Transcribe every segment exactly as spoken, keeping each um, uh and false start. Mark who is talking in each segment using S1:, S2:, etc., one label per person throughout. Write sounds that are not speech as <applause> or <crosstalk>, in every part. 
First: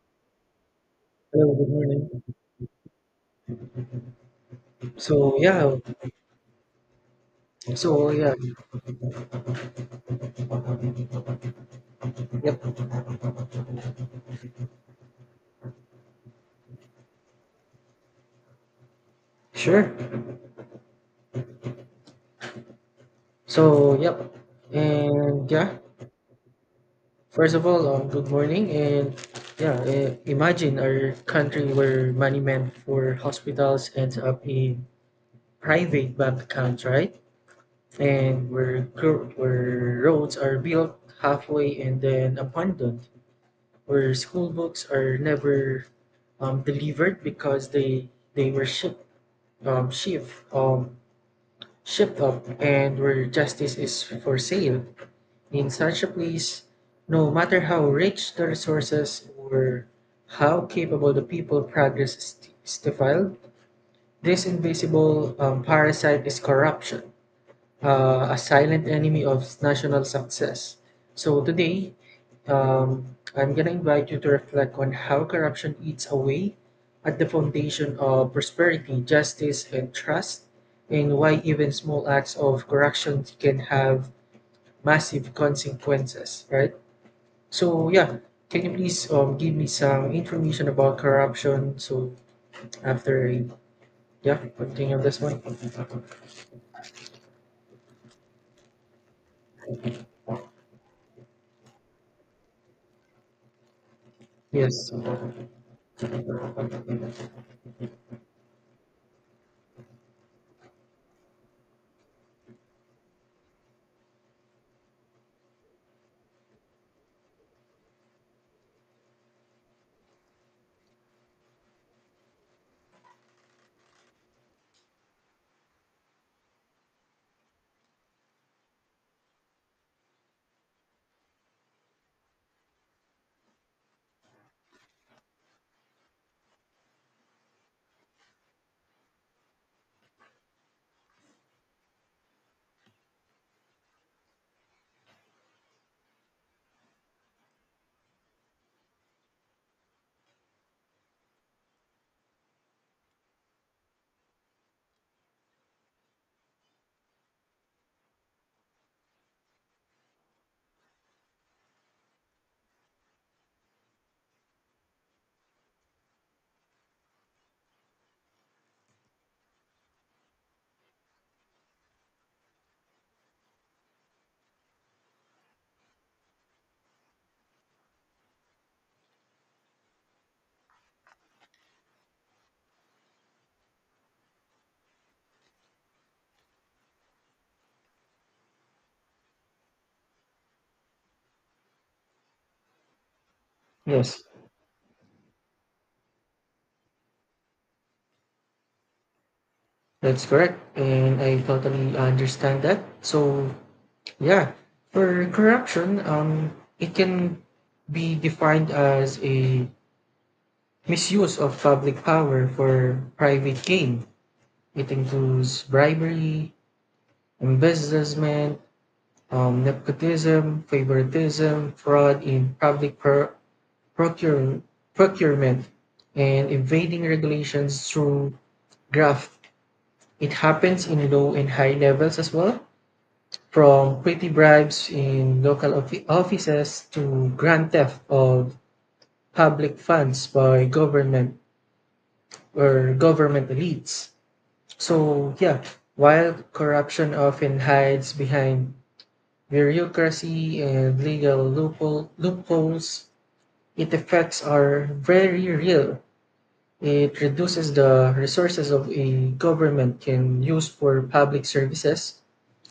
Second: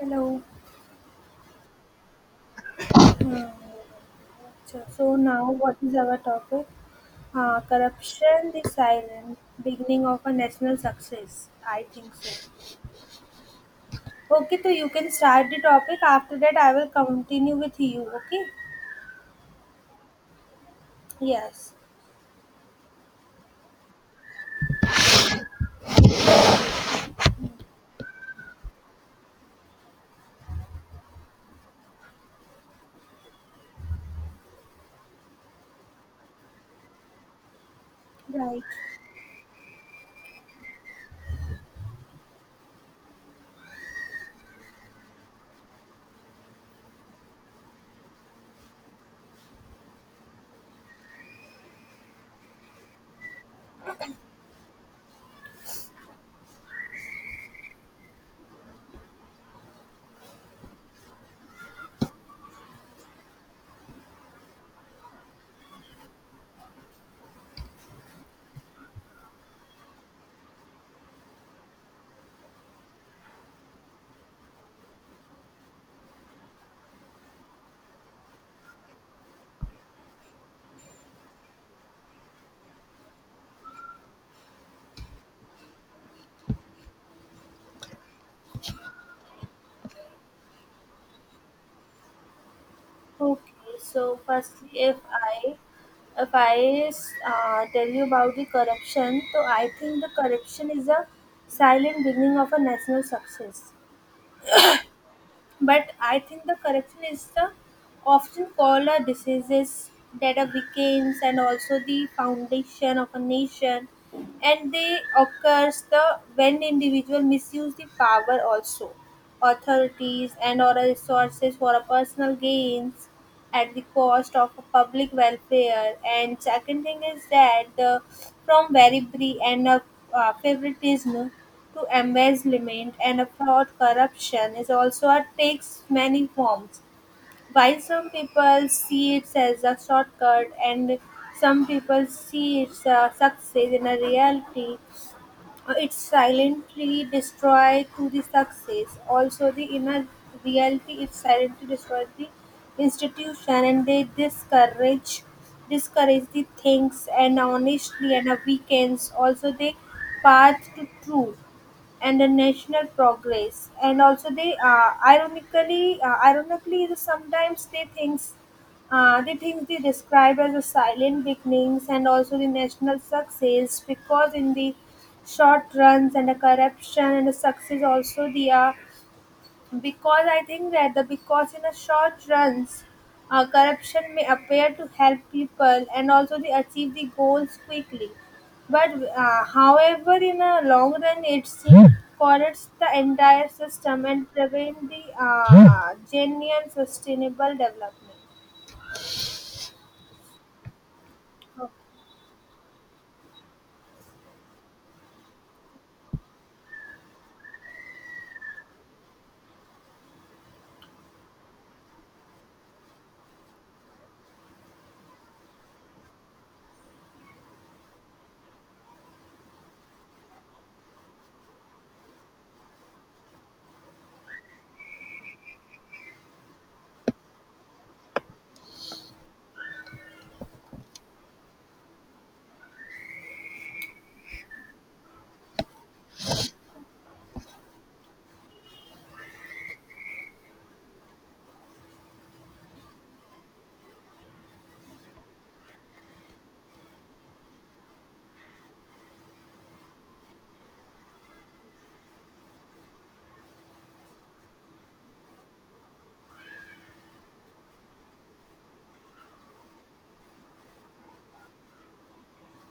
S1: Hello.
S2: Hello, good morning.
S1: Hmm, अच्छा, so
S2: So
S1: now
S2: yeah,
S1: what is our topic? Uh,
S2: so yeah,
S1: corruption, the silent beginning of a national success. I think so.
S2: yep,
S1: Okay, so you can start the topic. After that, I will continue with you. Okay?
S2: sure.
S1: Yes.
S2: So yep, and yeah. First of all, um, good morning, and yeah, uh, imagine our country where money meant for hospitals ends up in private bank accounts, right? And
S1: Right.
S2: where gro- where roads are built halfway and then abandoned, where school books are never um, delivered because they they were shipped um, shipped um, shipped up, and where justice is for sale. In such a place, no matter how rich the resources or how capable the people, progress is stifled. This invisible um, parasite is corruption, uh, a silent enemy of national success. So today, um, I'm going to invite you to reflect on how corruption eats away at the foundation of prosperity, justice, and trust, and why even small acts of corruption can have massive consequences, right? So, yeah, can you please um, give me some information about corruption? So, after, I-
S1: Okay. So
S2: yeah,
S1: firstly, if
S2: continue this one.
S1: I if I uh, tell you about the corruption, so I think the corruption is a silent beginning of a national success.
S2: Yes,
S1: But I think the corruption is the often called a diseases that are becomes and also the foundation of a nation, and they occurs the when individual misuse the power also authorities and or resources for a personal gains at the cost of public welfare. And second thing is that the from very brief and a uh, favoritism to embezzlement and a fraud, corruption is also uh, takes many forms. While some people see it as a shortcut and some people see it as success in a reality, uh, it silently destroy to the success. Also, the inner reality, it silently destroys the institution, and they discourage discourage the things and honestly and a weekends. Also, the path to truth and the national progress, and also they uh, ironically uh, ironically the- sometimes they things uh, the things they describe as the silent beginnings and also the national success, because in the short runs, and the corruption and the success also they are, because I think that the, because in a short runs, uh, corruption may appear to help people and also they achieve the goals quickly. But uh, however, in a long run, it seems corrupts the entire system
S2: yes.
S1: and prevent the uh, genuine sustainable development.
S2: That's correct, and I totally understand that. So, yeah, for corruption, um, it can be defined as a misuse of public power for private gain. It includes bribery, embezzlement, um, nepotism, favoritism, fraud in public pro- procure- procurement, and evading regulations through graft. It happens in low and high levels as well, from petty bribes in local offi- offices to grand theft of public funds by government or government elites. So, yeah, while corruption often hides behind bureaucracy and legal loophole, loopholes, its effects are very real. It reduces the resources of a government can use for public services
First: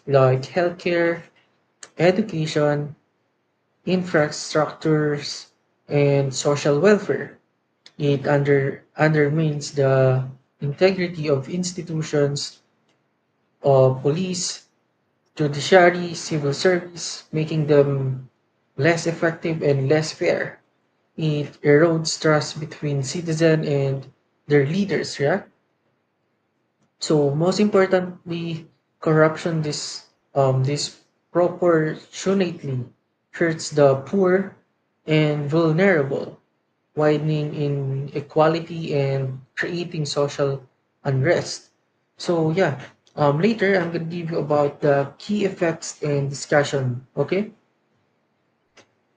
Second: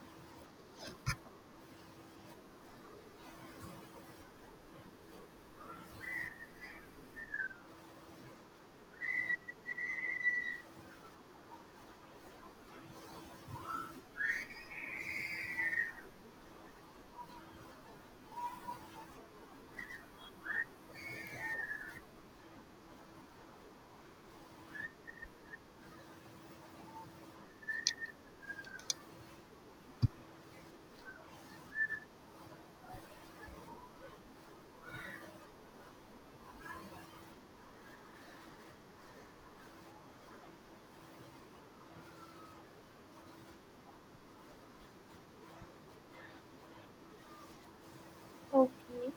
S2: like healthcare, education, infrastructures, and social welfare. It under, undermines the integrity of institutions of police, judiciary, civil service, making them less effective and less fair. It erodes trust between citizen and their leaders, yeah? So most importantly, corruption dis, um, disproportionately hurts the poor and vulnerable, widening inequality and creating social unrest. So yeah, um, later I'm gonna give you about the key effects and discussion. Okay?
S1: Okay.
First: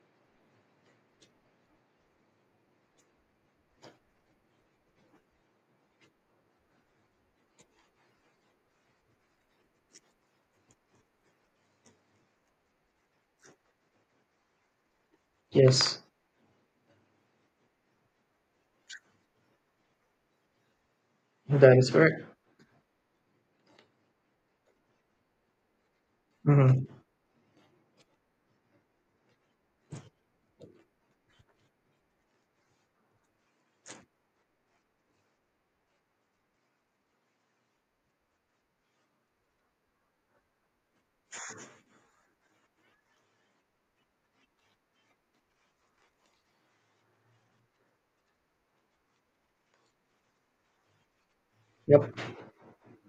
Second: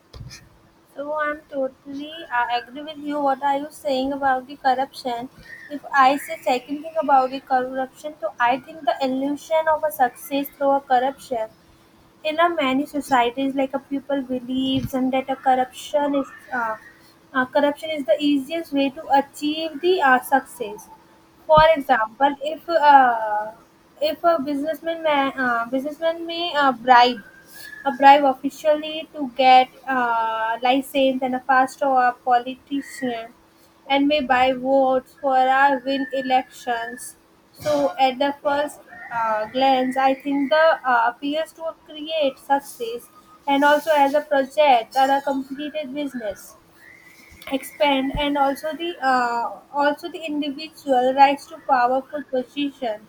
S1: So I'm totally I agree with you. What are you saying about the corruption? If I say second thing about the corruption, so I think the illusion of a success through a corruption in a many societies, like a people believes and that a
S2: Yes,
S1: corruption is uh, uh, corruption is the easiest way to achieve the uh, success. For
S2: that is correct.
S1: example, if uh, if a businessman may, uh, businessman may uh,
S2: Mhm.
S1: bribe a bribe officially to get uh, license and a fast, or a politician and may buy votes for a win elections. So, at the first uh, glance, I think the uh, appeals to create success, and also as a project or a completed business expand, and also the uh, also the individual rights to
S2: Yep.
S1: powerful position.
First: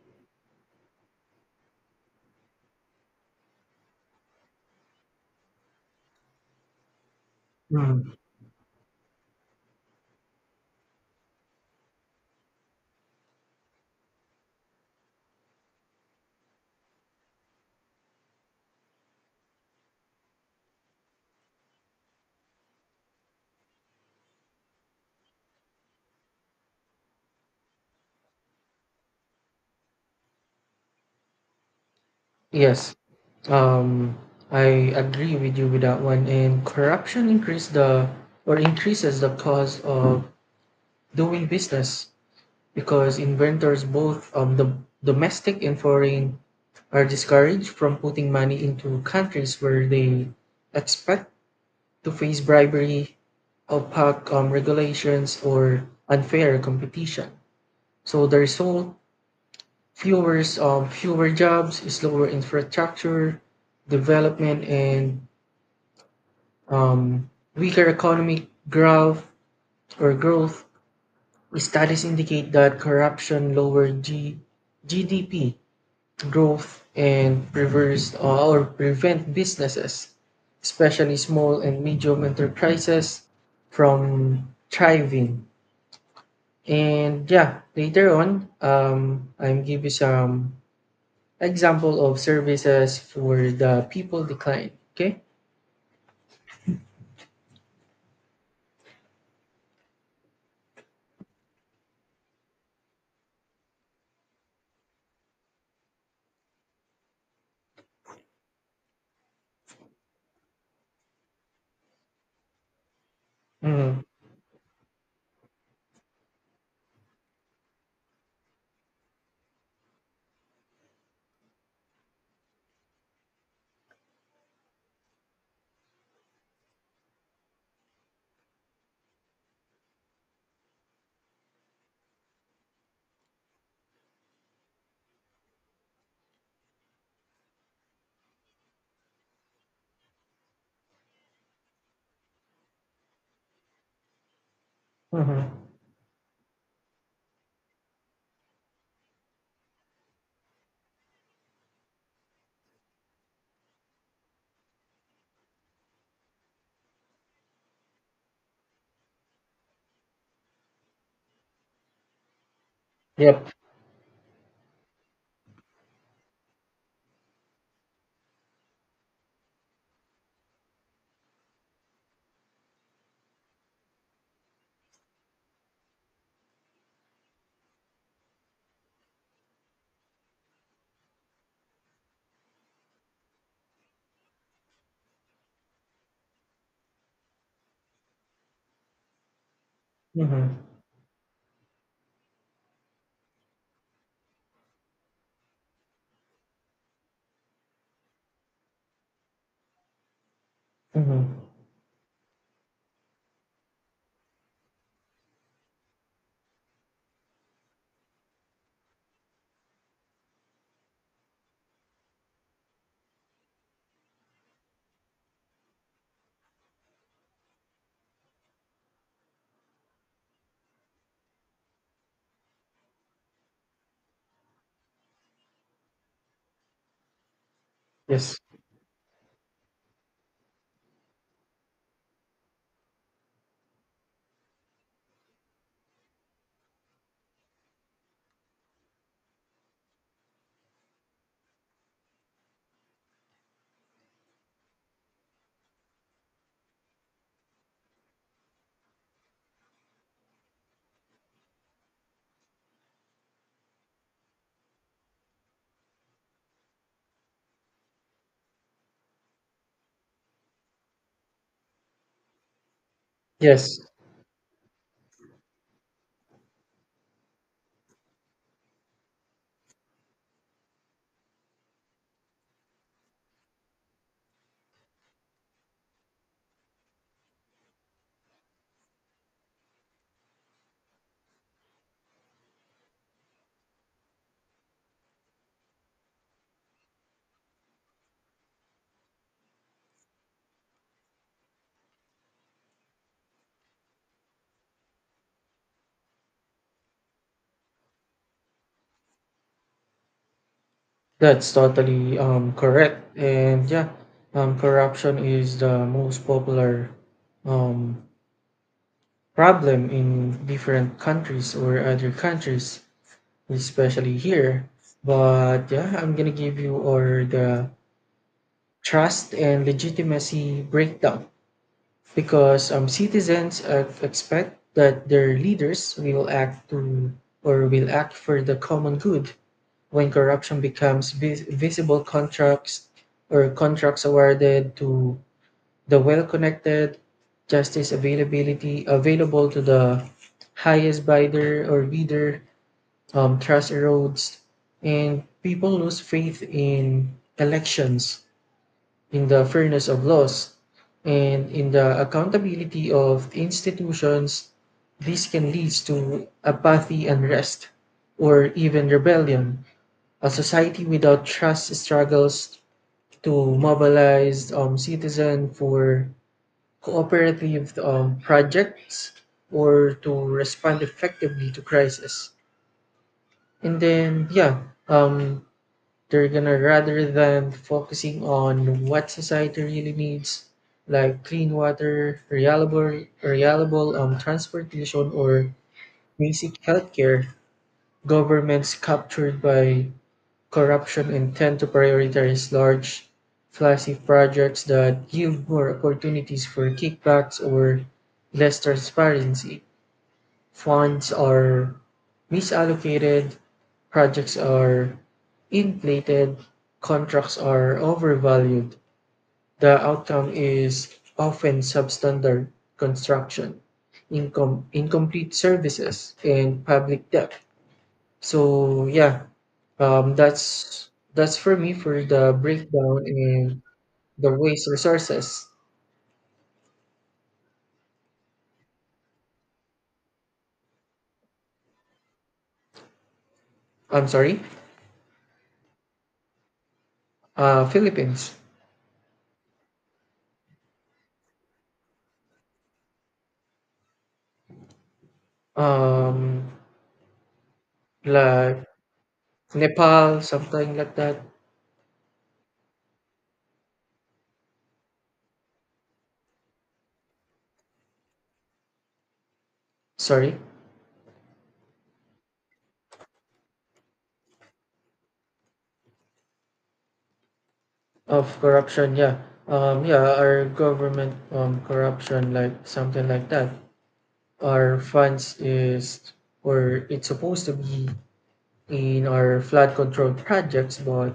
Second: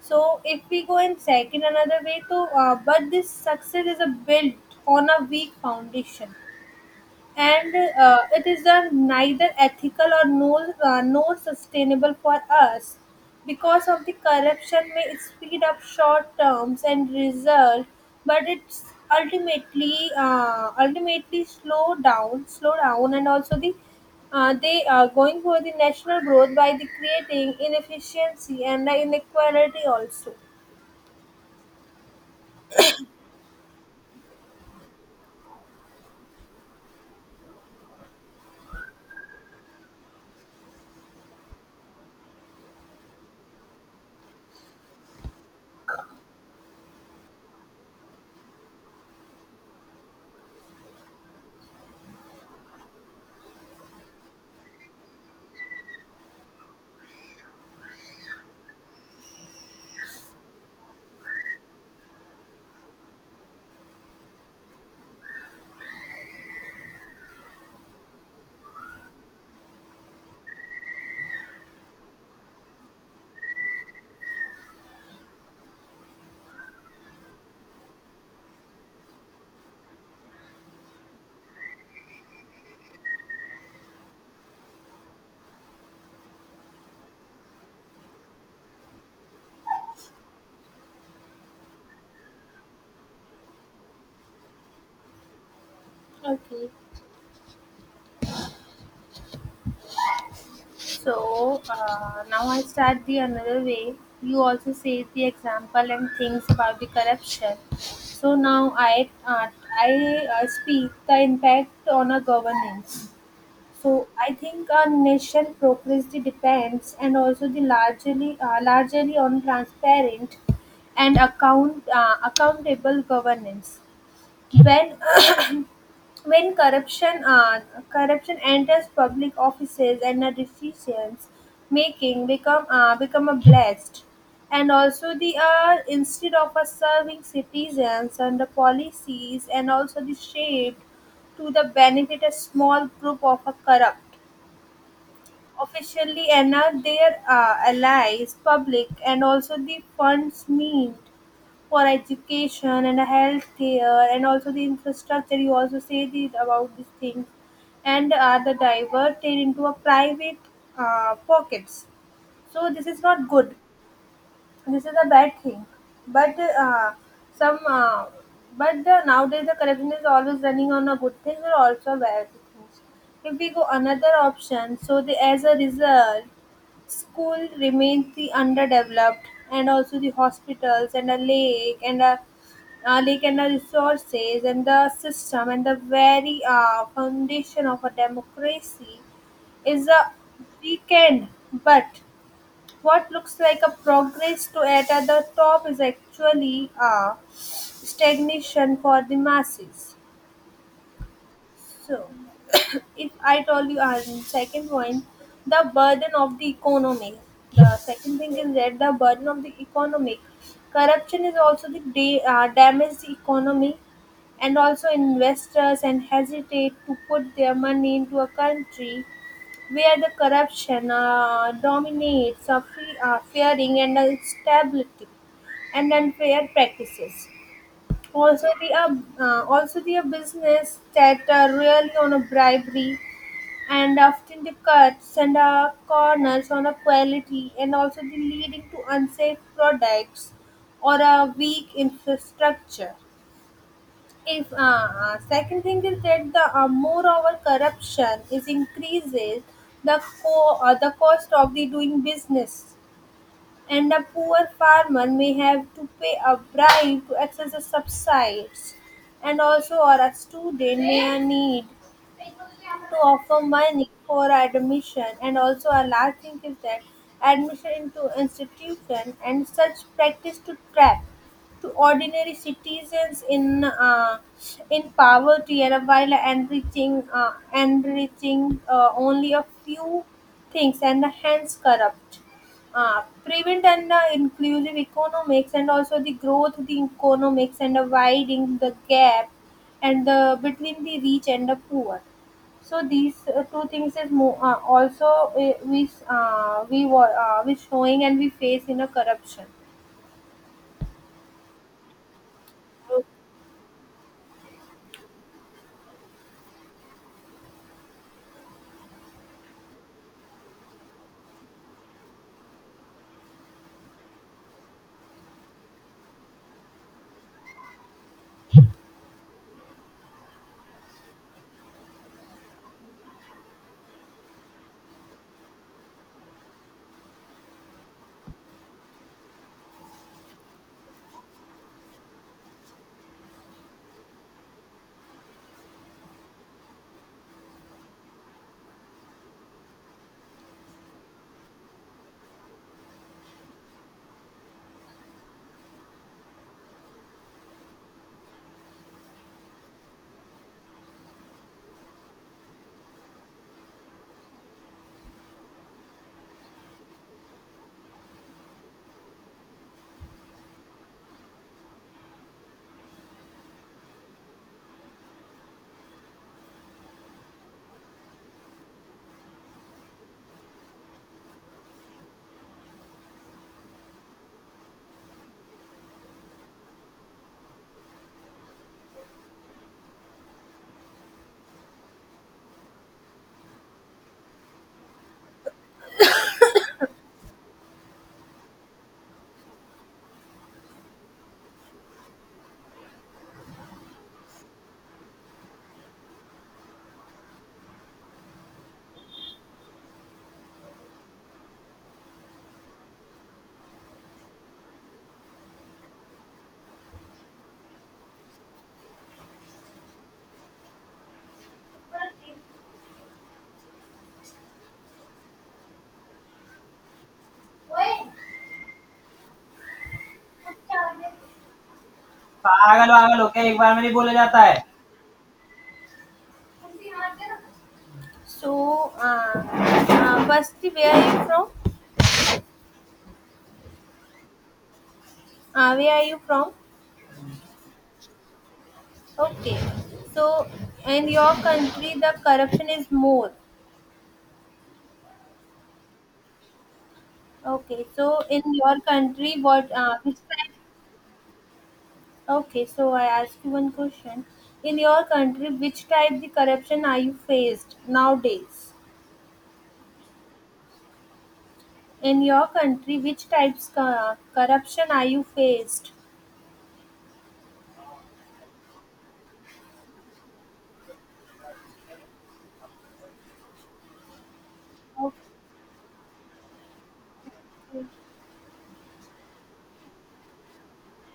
S1: So if we go in second another way to uh, but this success is a built on a weak foundation, and
S2: Mhm.
S1: uh, it is, uh, neither ethical or no, uh, nor sustainable for us. Because of the corruption may speed up short terms and result, but it's ultimately uh, ultimately slow down slow down, and also the uh, they are going for the national growth by the creating inefficiency and the inequality also.
S2: Yes. Um, I agree with you with that one. And corruption increase the or increases the cost of doing business because inventors, both um, the domestic and foreign, are discouraged from putting money into countries where they expect to face bribery, opaque um, regulations, or unfair competition. So the result: fewer um, fewer jobs, slower infrastructure development, and um, weaker economic growth or growth studies indicate that corruption lowered G- GDP growth and reversed, uh, or prevent businesses, especially small and medium enterprises, from thriving. And yeah, later on, um, I'm give you some example of services for the people decline. Okay.
S1: Okay. So uh, now I start the another way. You also say the example and things about the corruption. So now I uh, I uh, speak the impact on a governance.
S2: Mm-hmm.
S1: So I think our nation progress the depends, and also the largely uh, largely on transparent and account uh, accountable governance. When when corruption uh, corruption enters public offices, and the decisions making become uh, become a blast, and also the uh, instead of uh, serving citizens, and the policies, and also the shaped to the benefit a small group of a corrupt
S2: Mm-hmm.
S1: officially and uh, their uh, allies public, and also the funds mean for education and healthcare, and also the infrastructure. You also say these about these things, and are the diverted into a private uh, pockets. So this is not
S2: Yep.
S1: good, this is a bad thing. But uh, some uh, but the, nowadays the corruption is always running on a good thing or also bad things. If we go another option, so the as a result, school remains the underdeveloped, and also the hospitals and a lake, and a, a lake and the resources, and the system, and the very uh, foundation of a democracy is a
S2: Mm-hmm.
S1: weekend. But what looks like a progress to at the top is actually a stagnation for the masses.
S2: Mm-hmm.
S1: So if I told you, our second point, the burden of the economy. The second thing is that the burden of the economy. Corruption is also the da- uh, damage the economy, and also investors and hesitate to put their money into a country where the corruption uh, dominates, uh, fe- uh, fearing and instability and unfair practices.
S2: Yes.
S1: Also, the uh, uh, also the business that uh, really on a bribery, and often the cuts and uh, corners on a quality, and also the leading to unsafe products or a weak infrastructure. If uh, uh, Second thing is that the uh, more our corruption is increases, the co- uh, the cost of the doing business, and a poor farmer may have to pay a bribe to access the subsides, and also or a student may need to offer
S2: Yes,
S1: money for admission, and also a last thing is that admission into institution, and such practice to trap to ordinary citizens in uh, in poverty, and while enriching uh, enriching uh, only a few things, and hence corrupt uh, prevent and uh, inclusive economics, and also the growth the economics, and uh, widening the gap and the between the rich and the poor. So these uh, two things is more uh, also uh, we uh, we wa- uh, we showing and we face in a corruption.
S2: that's totally um, correct. And yeah, um, corruption is the most popular um, problem in different countries or other countries, especially here. But yeah, I'm gonna give you or the trust and legitimacy breakdown because um, citizens uh, expect that their leaders will act to or will act for the common good. When corruption becomes vis- visible, contracts or contracts awarded to the well-connected, justice availability available to the highest bidder or bidder, um, trust erodes and people lose faith in elections, in the fairness of laws, and in the accountability of institutions. This can lead to apathy, unrest, or even rebellion. A society without trust struggles to mobilize um, citizens for cooperative um, projects or to respond effectively to crisis. And then, yeah, um, they're gonna rather than focusing on what society really needs, like clean water, reliable, reliable um, transportation, or basic healthcare, governments captured by corruption and tend to prioritize large, flashy projects that give more opportunities for kickbacks or less transparency. Funds are misallocated, projects are inflated, contracts are overvalued. The outcome is often substandard construction, incom- incomplete services, and public debt. So yeah, um, that's that's for me for the
S1: पागल
S2: breakdown
S1: वागल होके एक
S2: and
S1: बार में नहीं बोला
S2: the
S1: जाता है.
S2: waste resources.
S1: So, uh, uh, Basti, where are you from?
S2: I'm sorry,
S1: Uh, where are you from?
S2: uh, Philippines,
S1: Okay. So, in your country, the corruption is more.
S2: um,
S1: Okay. So, in
S2: like
S1: your country, what uh, which
S2: Nepal,
S1: type?
S2: something like that.
S1: Okay. So, I ask you one question. In your country, which type the corruption are you faced nowadays?
S2: Sorry,
S1: In your country, which types co- corruption are you faced?
S2: of corruption. Yeah, um, yeah, our government um corruption, like something like that. Our
S1: Okay.
S2: funds is or it's supposed to be in our flood control projects, but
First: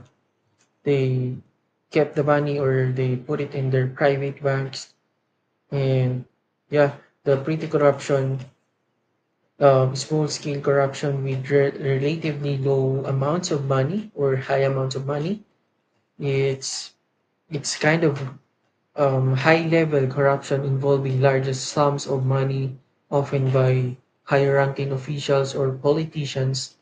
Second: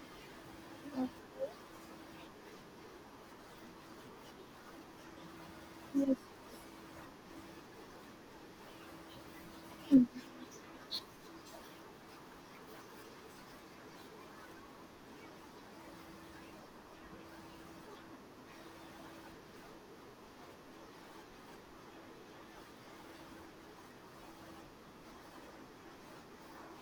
S2: they kept the money or they put it in their private banks,
S1: Yes.
S2: and yeah, the pretty corruption, uh, small scale corruption with re- relatively low amounts of money or high amounts of money. it's it's kind of um, high level corruption involving larger sums of money, often by higher ranking officials or politicians.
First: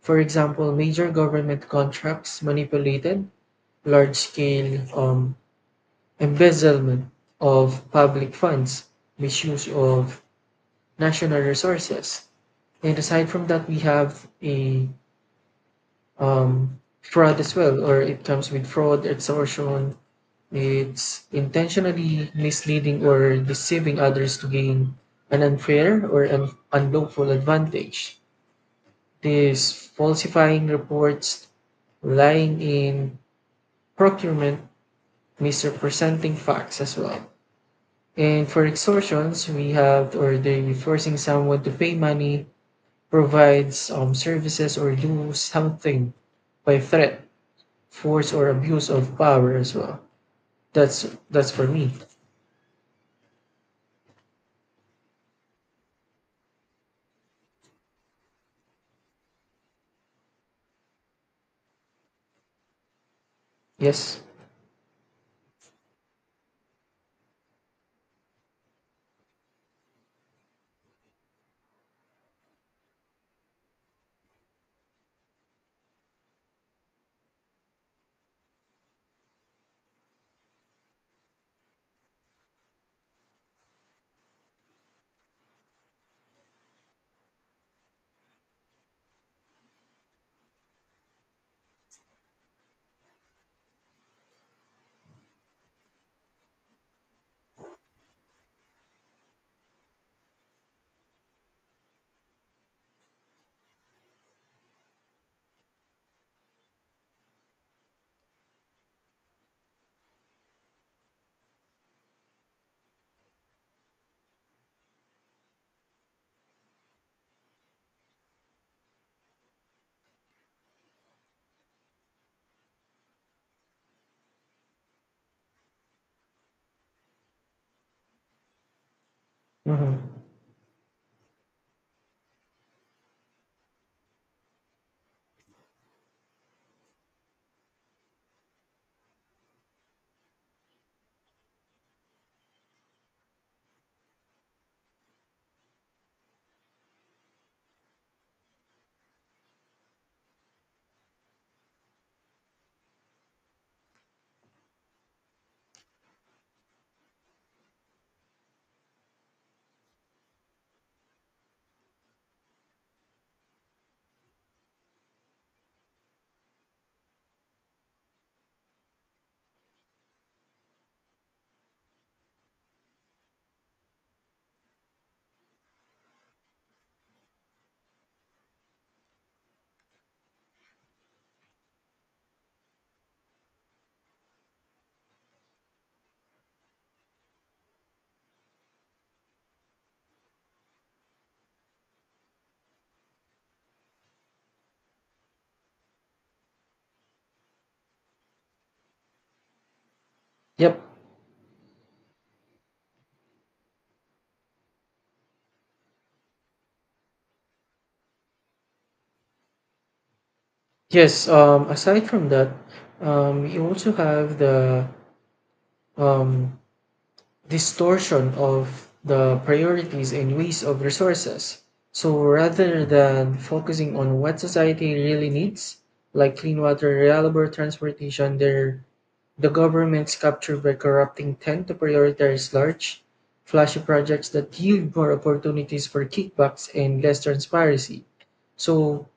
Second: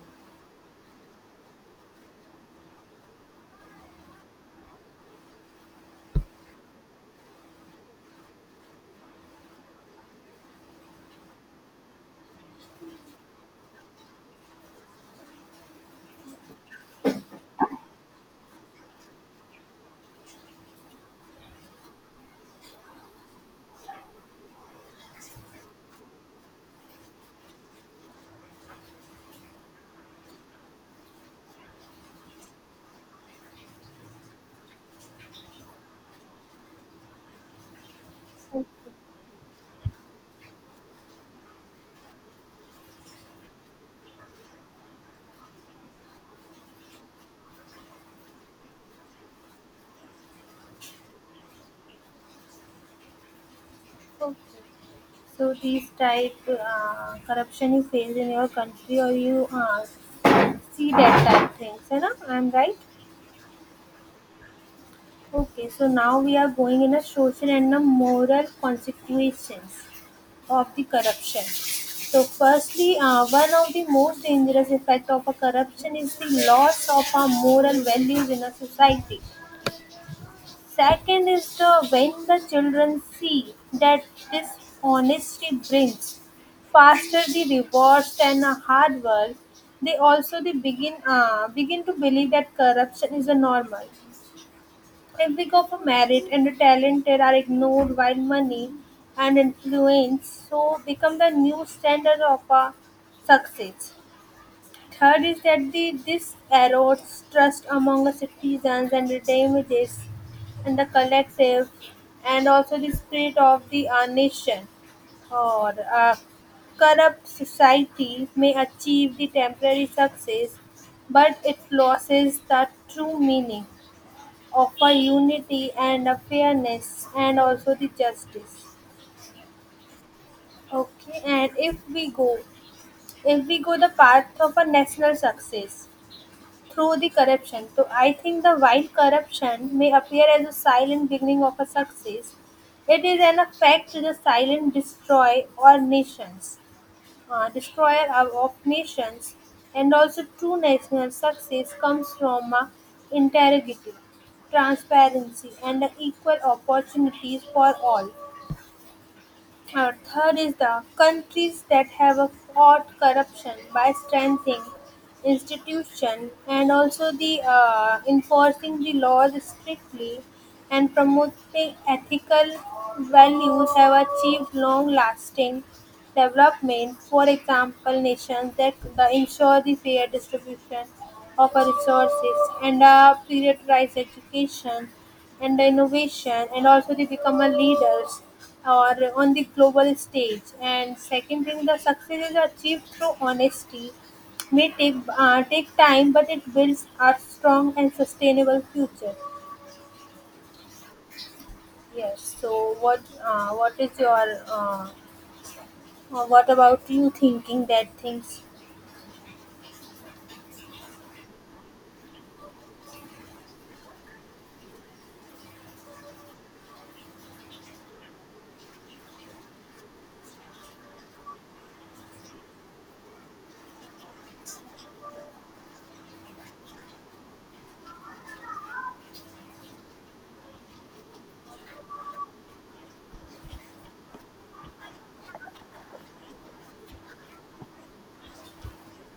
S2: For example, major government contracts manipulated, large scale um, embezzlement of public funds, misuse of national resources. And aside from that, we have a um, fraud as well, or it comes with fraud, extortion. It's intentionally misleading or deceiving others to gain an unfair or an unlawful advantage. This falsifying reports, lying in procurement, misrepresenting facts as well. And for extortions, we have or they forcing someone to pay money, provides um, services, or do something by threat, force, or abuse of power as well. That's that's for me.
S1: Okay. So these type uh, corruption you face in your country, or you uh, see that type things, you know? I'm right.
S2: Yes.
S1: Okay, so now we are going in a social and a moral consequences of the corruption. So firstly, uh, one of the most dangerous effect of a corruption is the loss of our moral values in a society. Second is the when the children see that this honesty brings faster the rewards than a hard work, they also they begin uh, begin to believe that corruption is a normal. If we go for merit and the talented are ignored, while money and influence so become the new standard of a success. Third is that the, this erodes trust among the citizens, and damages and the collective, and also the spirit of the uh, nation or a corrupt society may achieve the temporary success, but it loses the true meaning of a unity and a fairness, and also the justice.
S2: Mm-hmm.
S1: Okay. And if we go if we go the path of a national success through the corruption. So I think the while corruption may appear as a silent beginning of a success, it is an effect to the silent destroy or nations, uh, destroyer of, of nations, and also true national success comes from a integrity, transparency, and equal opportunities for all. Uh, third is the countries that have uh, fought corruption by strengthening institution, and also the uh, enforcing the laws strictly, and promoting ethical values have achieved long lasting development. For example, nations that ensure the fair distribution of our resources, and uh, prioritize education and innovation, and also they become a leaders or on the global stage. And second thing, the success is achieved through honesty may take uh, take time, but it builds a strong and sustainable future.
S2: Yep.
S1: Yes. So what uh, what is your uh, uh, what about you thinking that things?
S2: Yes. Um. Aside from that, um, we also have the um distortion of the priorities and ways of resources. So rather than focusing on what society really needs, like clean water, reliable transportation, there the governments captured by corrupting tend to prioritize large, flashy projects that yield more opportunities for kickbacks and less transparency. So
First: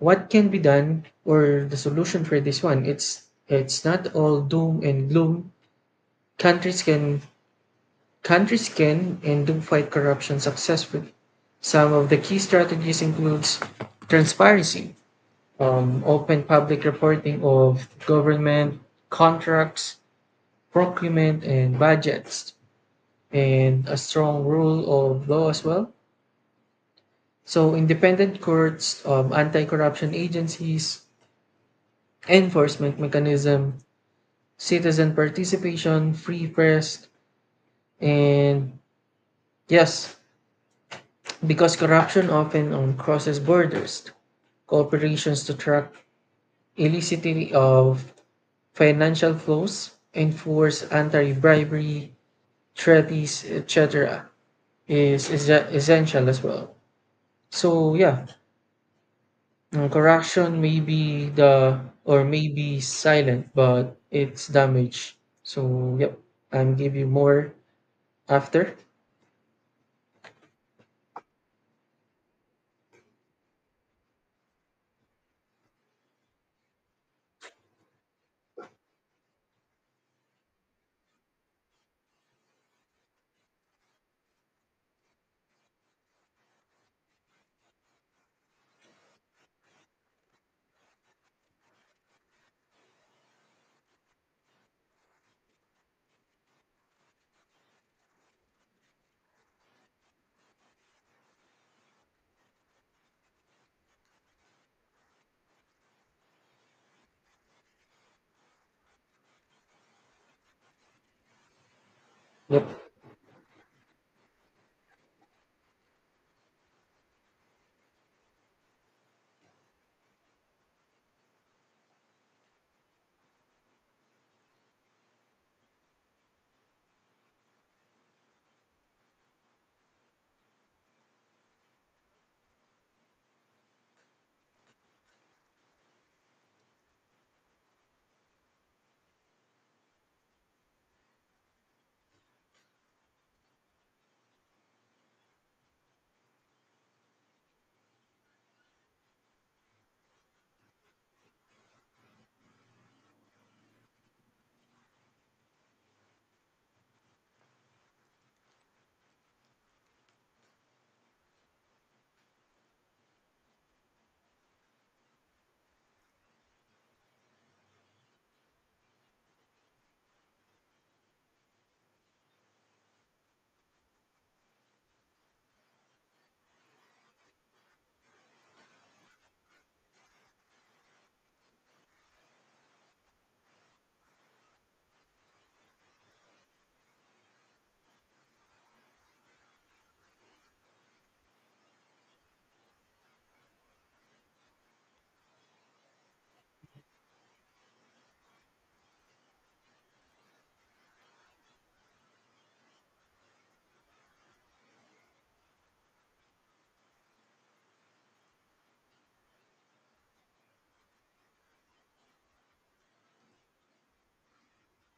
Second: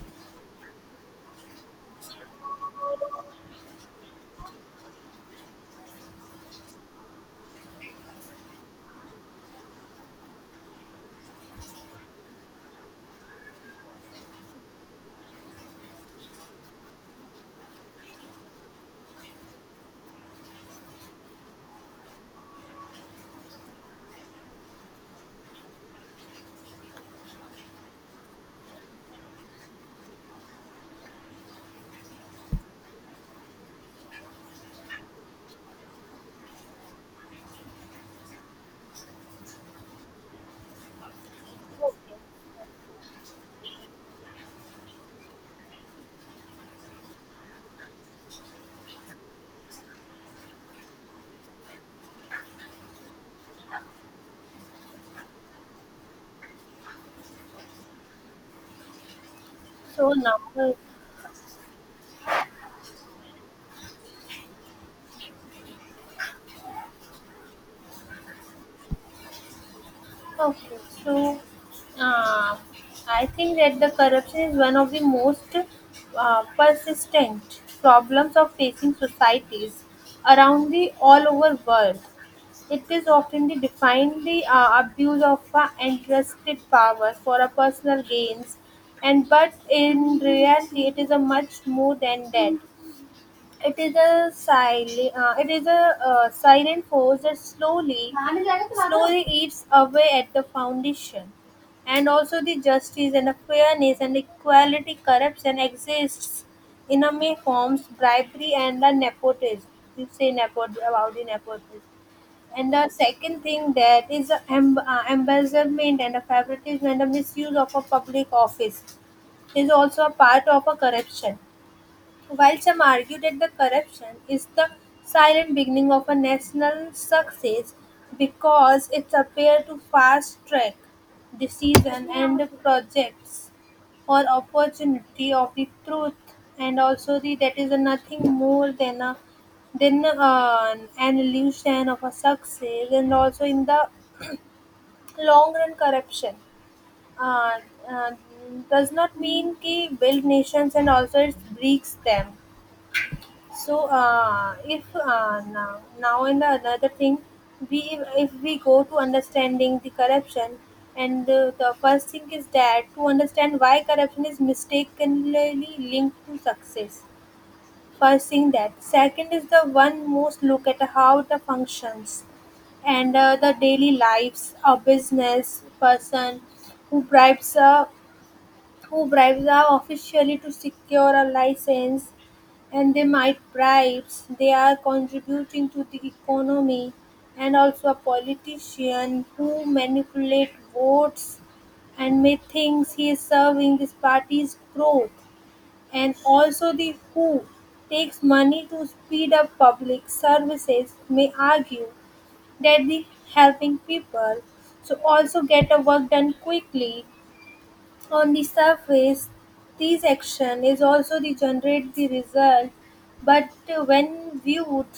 S2: what can be done or the solution for this one? It's it's not all doom and gloom. Countries can Countries can and do fight corruption successfully. Some of the key strategies includes transparency, um, open public reporting of government contracts, procurement, and budgets, and a strong rule of law as well. So independent courts, um, anti-corruption agencies, enforcement mechanism, citizen participation, free press, and yes, because corruption often um, crosses borders, corporations to track illicit of financial flows, enforce anti-bribery treaties, et cetera, is, is essential as well. So yeah, um,
S1: So
S2: corruption
S1: number,
S2: may be the or may be silent, but it's damage. So yep, I'm give you more after.
S1: okay. So uh, I think that the corruption is one of the most uh, persistent problems of facing societies around the all over world. It is often the defined the uh, abuse of uh, entrusted powers for a personal gains, and but in reality, it is a much more than that. It is a silent, uh, it is a uh, silent force that slowly, slowly eats away at the foundation, and also the justice and the fairness and equality. Corruption exists in a many forms, bribery and the nepotism. You say nepot about the nepotism. And the
S2: Yep,
S1: second thing that is the em- uh, embezzlement and the favoritism and the misuse of a public office is also a part of a corruption, while some argue that the corruption is the silent beginning of a national success because it appeared to fast track decision and projects or opportunity of the truth, and also the that is nothing more than a than uh, an illusion of a success, and also in the long run corruption uh, uh, does not mean ki build nations, and also it breaks them. So uh, if uh, now now in the another thing, we if we go to understanding the corruption, and the, the first thing is that to understand why corruption is mistakenly linked to success. First thing that second is the one most look at how the functions and uh, the daily lives of business person who bribes a who bribes are officially to secure a license, and they might bribes they are contributing to the economy, and also a politician who manipulate votes and may thinks he is serving his party's growth, and also the who takes money to speed up public services may argue that the helping people so also get a work done quickly. On the surface, this action is also the generate the result, but uh, when viewed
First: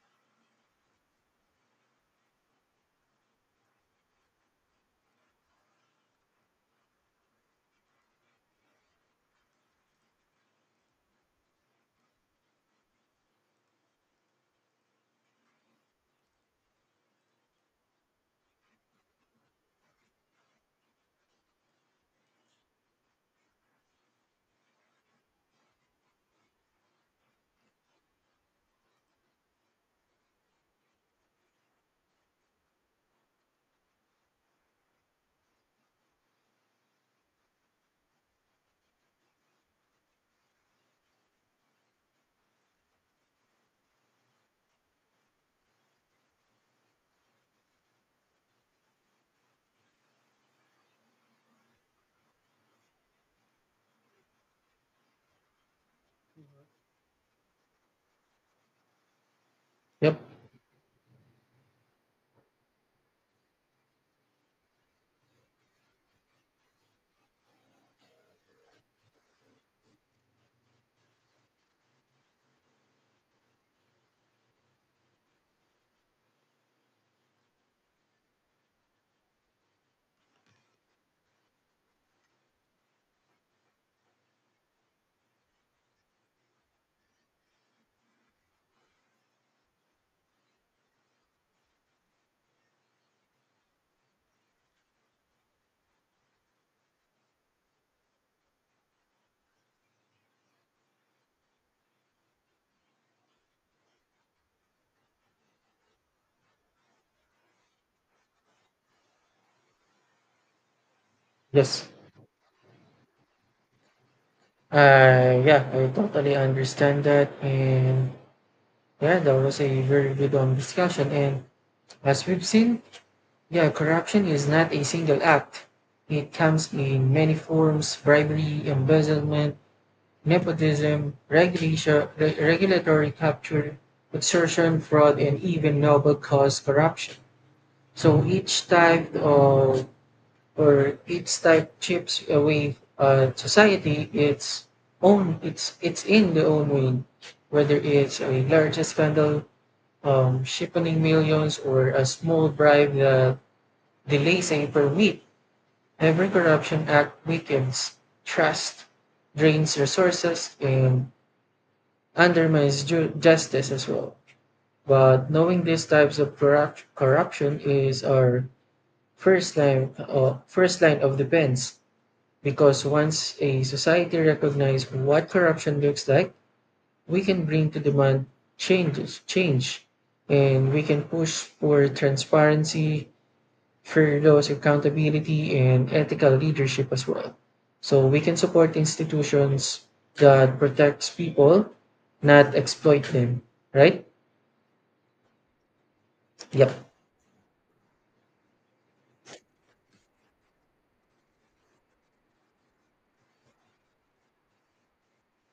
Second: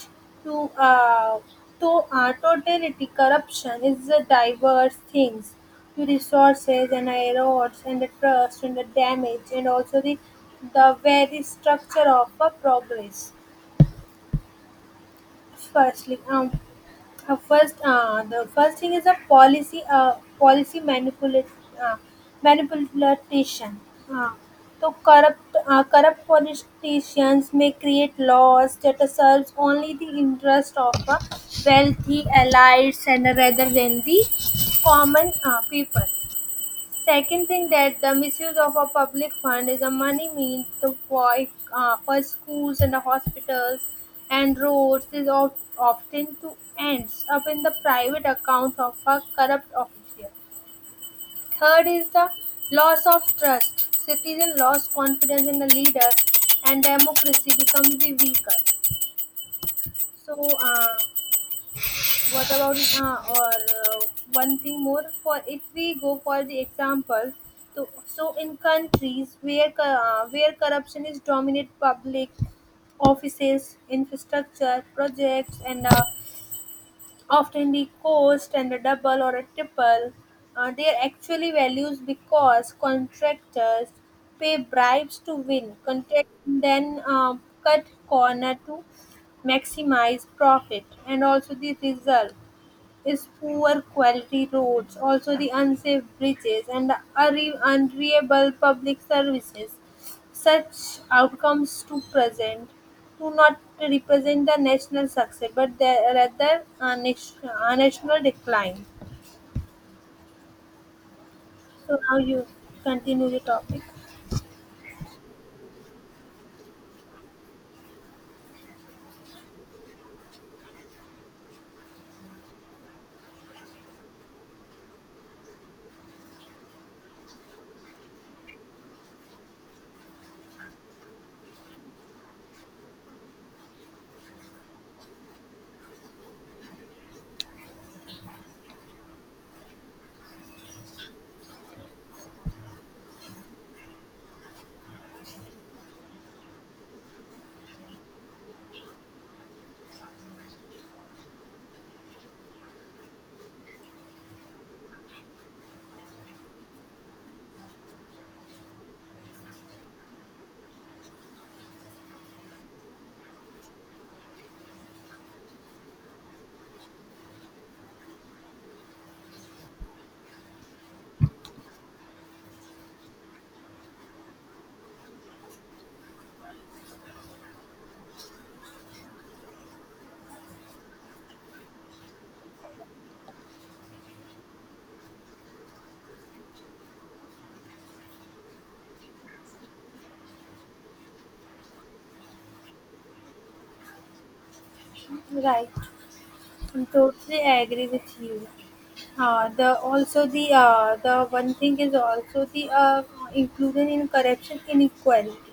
S1: to uh, to uh, totality, corruption is a diverse things to resources and erodes and the trust and the damage, and also the the very structure of a progress. Firstly, um, uh, first uh, the first thing is a policy uh, policy manipula- uh, manipulation. Uh, so corrupt uh, corrupt politicians may create laws that serves only the interest of uh, wealthy elites, and rather than the common uh, people. Second thing that the misuse of a public fund is a money means to for, uh, for schools and the hospitals and roads is of, often to ends up in the private accounts of a corrupt official. Third is the loss of trust. Citizen lost confidence in the leader, and democracy becomes the weaker.
S2: yep,
S1: So uh, What about uh, or uh, one thing more, for if we go for the example, to, so in countries where co- uh, where corruption is dominate public offices, infrastructure projects, and uh, often the cost and a double or a triple uh, their actually values, because contractors pay bribes to win contract, then uh, cut corner to maximize profit, and also the result is poor quality roads, also the unsafe bridges, and the unre- unreliable public services. Such outcomes to present do not represent the national success, but they are rather a, nation, a national decline.
S2: yes.
S1: So now you continue the topic.
S2: Uh, yeah, I totally understand that, and yeah, that was a very good um, discussion. And as we've seen, yeah, corruption is not a single act. It comes in many forms: bribery, embezzlement, nepotism, regulation, re- regulatory capture, extortion, fraud, and even noble cause corruption. So each type of or each type chips away uh, society its own. It's it's in the own way, whether it's a large scandal, um, shipping millions or a small bribe that delays a per week. Every corruption act weakens trust, drains resources, and undermines ju- justice as well. But knowing these types of corrupt- corruption is our first line, uh, first line of defense. Because once a society recognizes what corruption looks like, we can bring to demand changes, change, and we can push for transparency, for those accountability, and ethical leadership as well. So we can support institutions that protects people, not exploit them. Right?
S1: Right.
S2: Yep.
S1: I am totally agree with you. Uh, the also the uh, the one thing is also the uh, inclusion in corruption inequality,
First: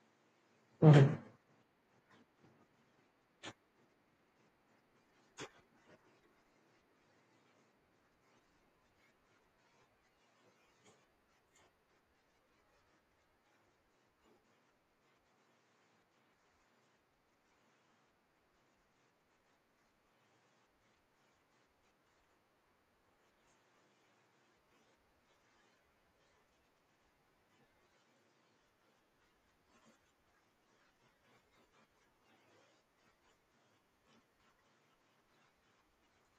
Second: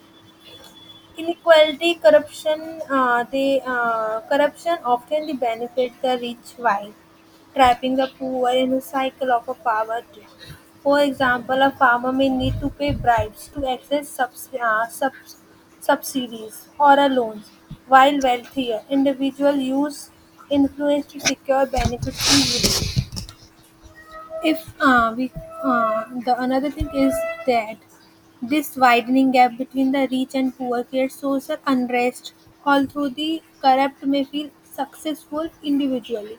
S2: Hmm.
S1: inequality, corruption, uh, the uh, corruption often the benefit the rich while trapping the poor in a cycle of a poverty. For example, a farmer may need to pay bribes to access subs- uh, subs- subsidies or a loans, while wealthier individuals use influence to secure benefits to youth. If uh, we uh, the another thing is that this widening gap between the rich and poor creates social unrest. Although the corrupt may feel successful individually,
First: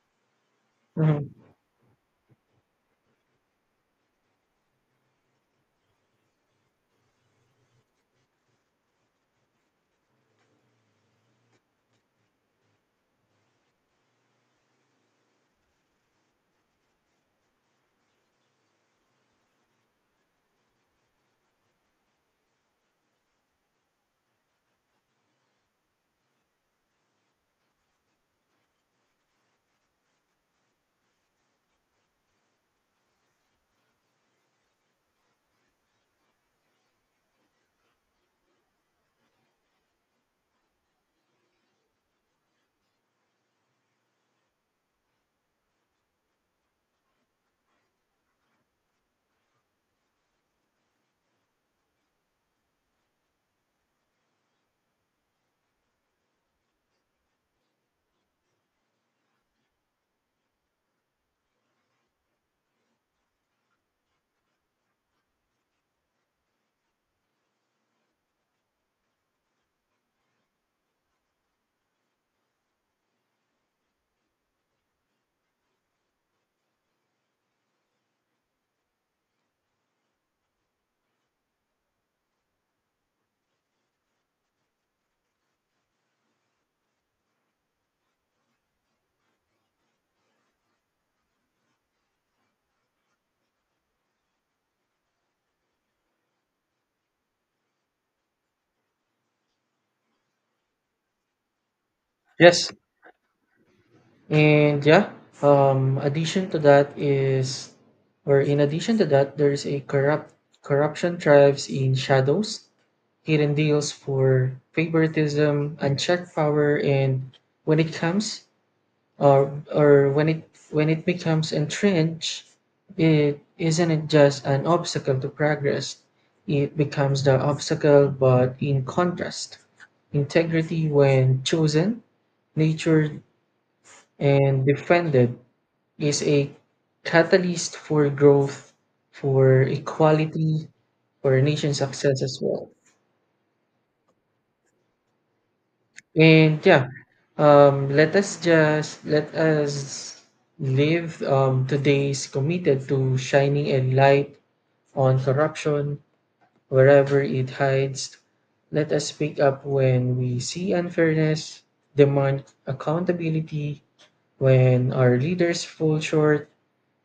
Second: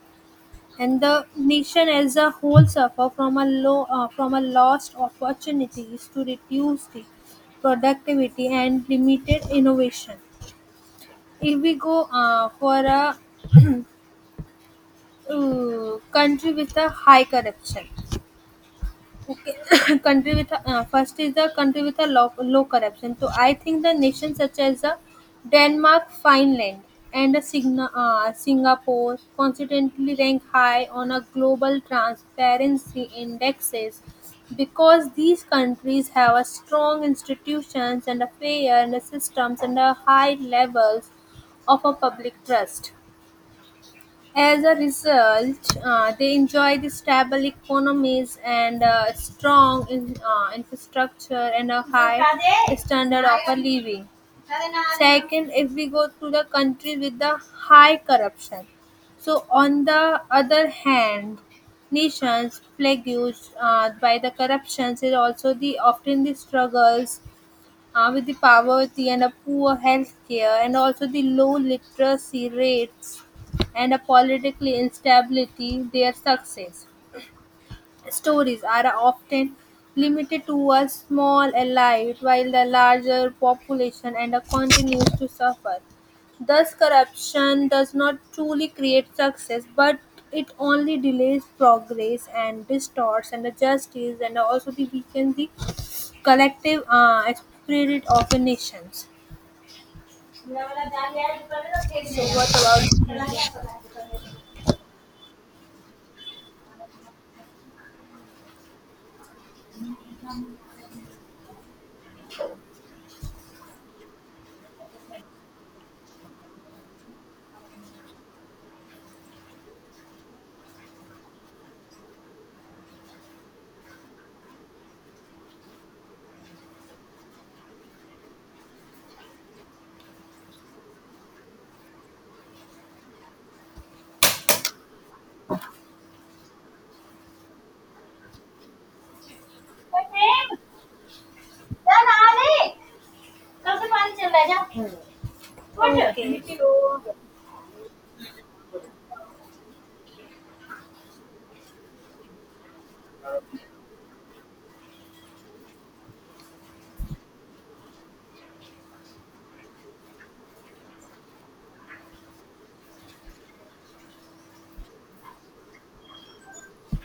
S1: and the
S2: Hmm.
S1: nation as a whole suffer from a low uh, from a lost opportunities to reduce the productivity and limited innovation. If we go uh, for a uh, country with a high corruption. <laughs> Okay, <coughs> country with a- uh, first is the country with a low, low corruption. So I think the nations such as the Denmark, Finland, and the Signa, uh, Singapore constantly rank high on a global transparency indexes, because these countries have a strong institutions and a fair and a systems and a high levels of a public trust. As a result, uh, they enjoy the stable economies, and uh, strong in, uh, infrastructure, and a high standard of a living. Second, if we go to the country with the high corruption. So, on the other hand, nations plagued uh, by the corruptions is also the often the struggles uh, with the poverty and a poor health care, and also the low literacy rates and a political instability. Their success stories are often limited to a small elite, while the larger population and uh, continues to suffer. Thus, corruption does not truly create success, but it only delays progress and distorts and the justice and also the weakens the collective uh, spirit of a nation. Okay, right.
S2: Yes. And yeah, um, addition to that is, or in addition to that, there's a corrupt corruption thrives in shadows, hidden deals for favoritism, unchecked power, and when it comes or or when it when it becomes entrenched, it isn't it just an obstacle to progress, it becomes the obstacle. But in contrast, integrity, when chosen, nurtured, and defended, is a catalyst for growth, for
S1: Okay.
S2: equality, for nation success as well.
S1: Okay.
S2: And yeah, um, let us just let us live um, today's committed to shining a light on corruption wherever it hides. Let us speak up when we see unfairness, demand accountability when our leaders fall short,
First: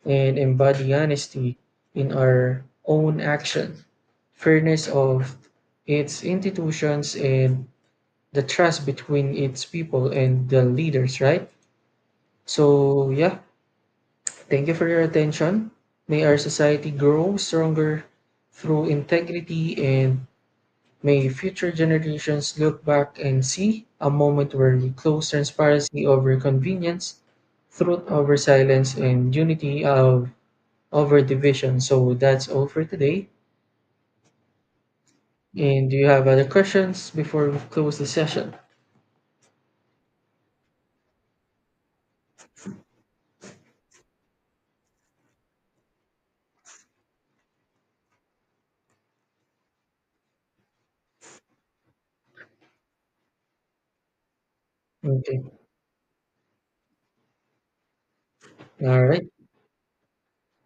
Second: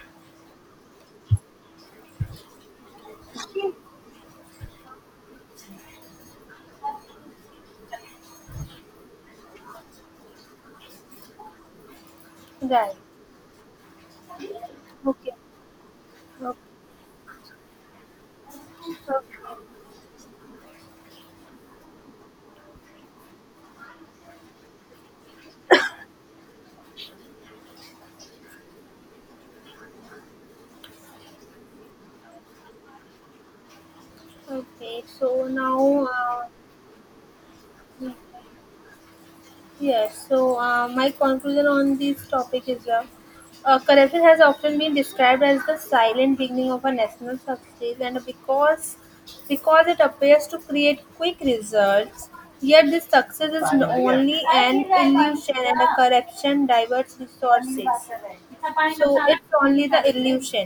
S2: and embody honesty in our own action, fairness of its institutions, and the trust between its people and the leaders, right? So, yeah, thank you for your attention. May our society grow stronger through integrity, and may future generations look back and see a moment where we close transparency over convenience, truth over silence, and unity of over division. So that's all for today.
S1: Okay. So
S2: And do
S1: now.
S2: you have other
S1: Uh,
S2: questions before we close the session?
S1: Yes, so uh, my conclusion on this topic is uh, uh, corruption has often been described as the silent beginning of a national success, and because because it appears to create quick results, yet this success is n- only an
S2: Okay.
S1: illusion, and a corruption diverts resources.
S2: All
S1: So
S2: right.
S1: it's only the illusion.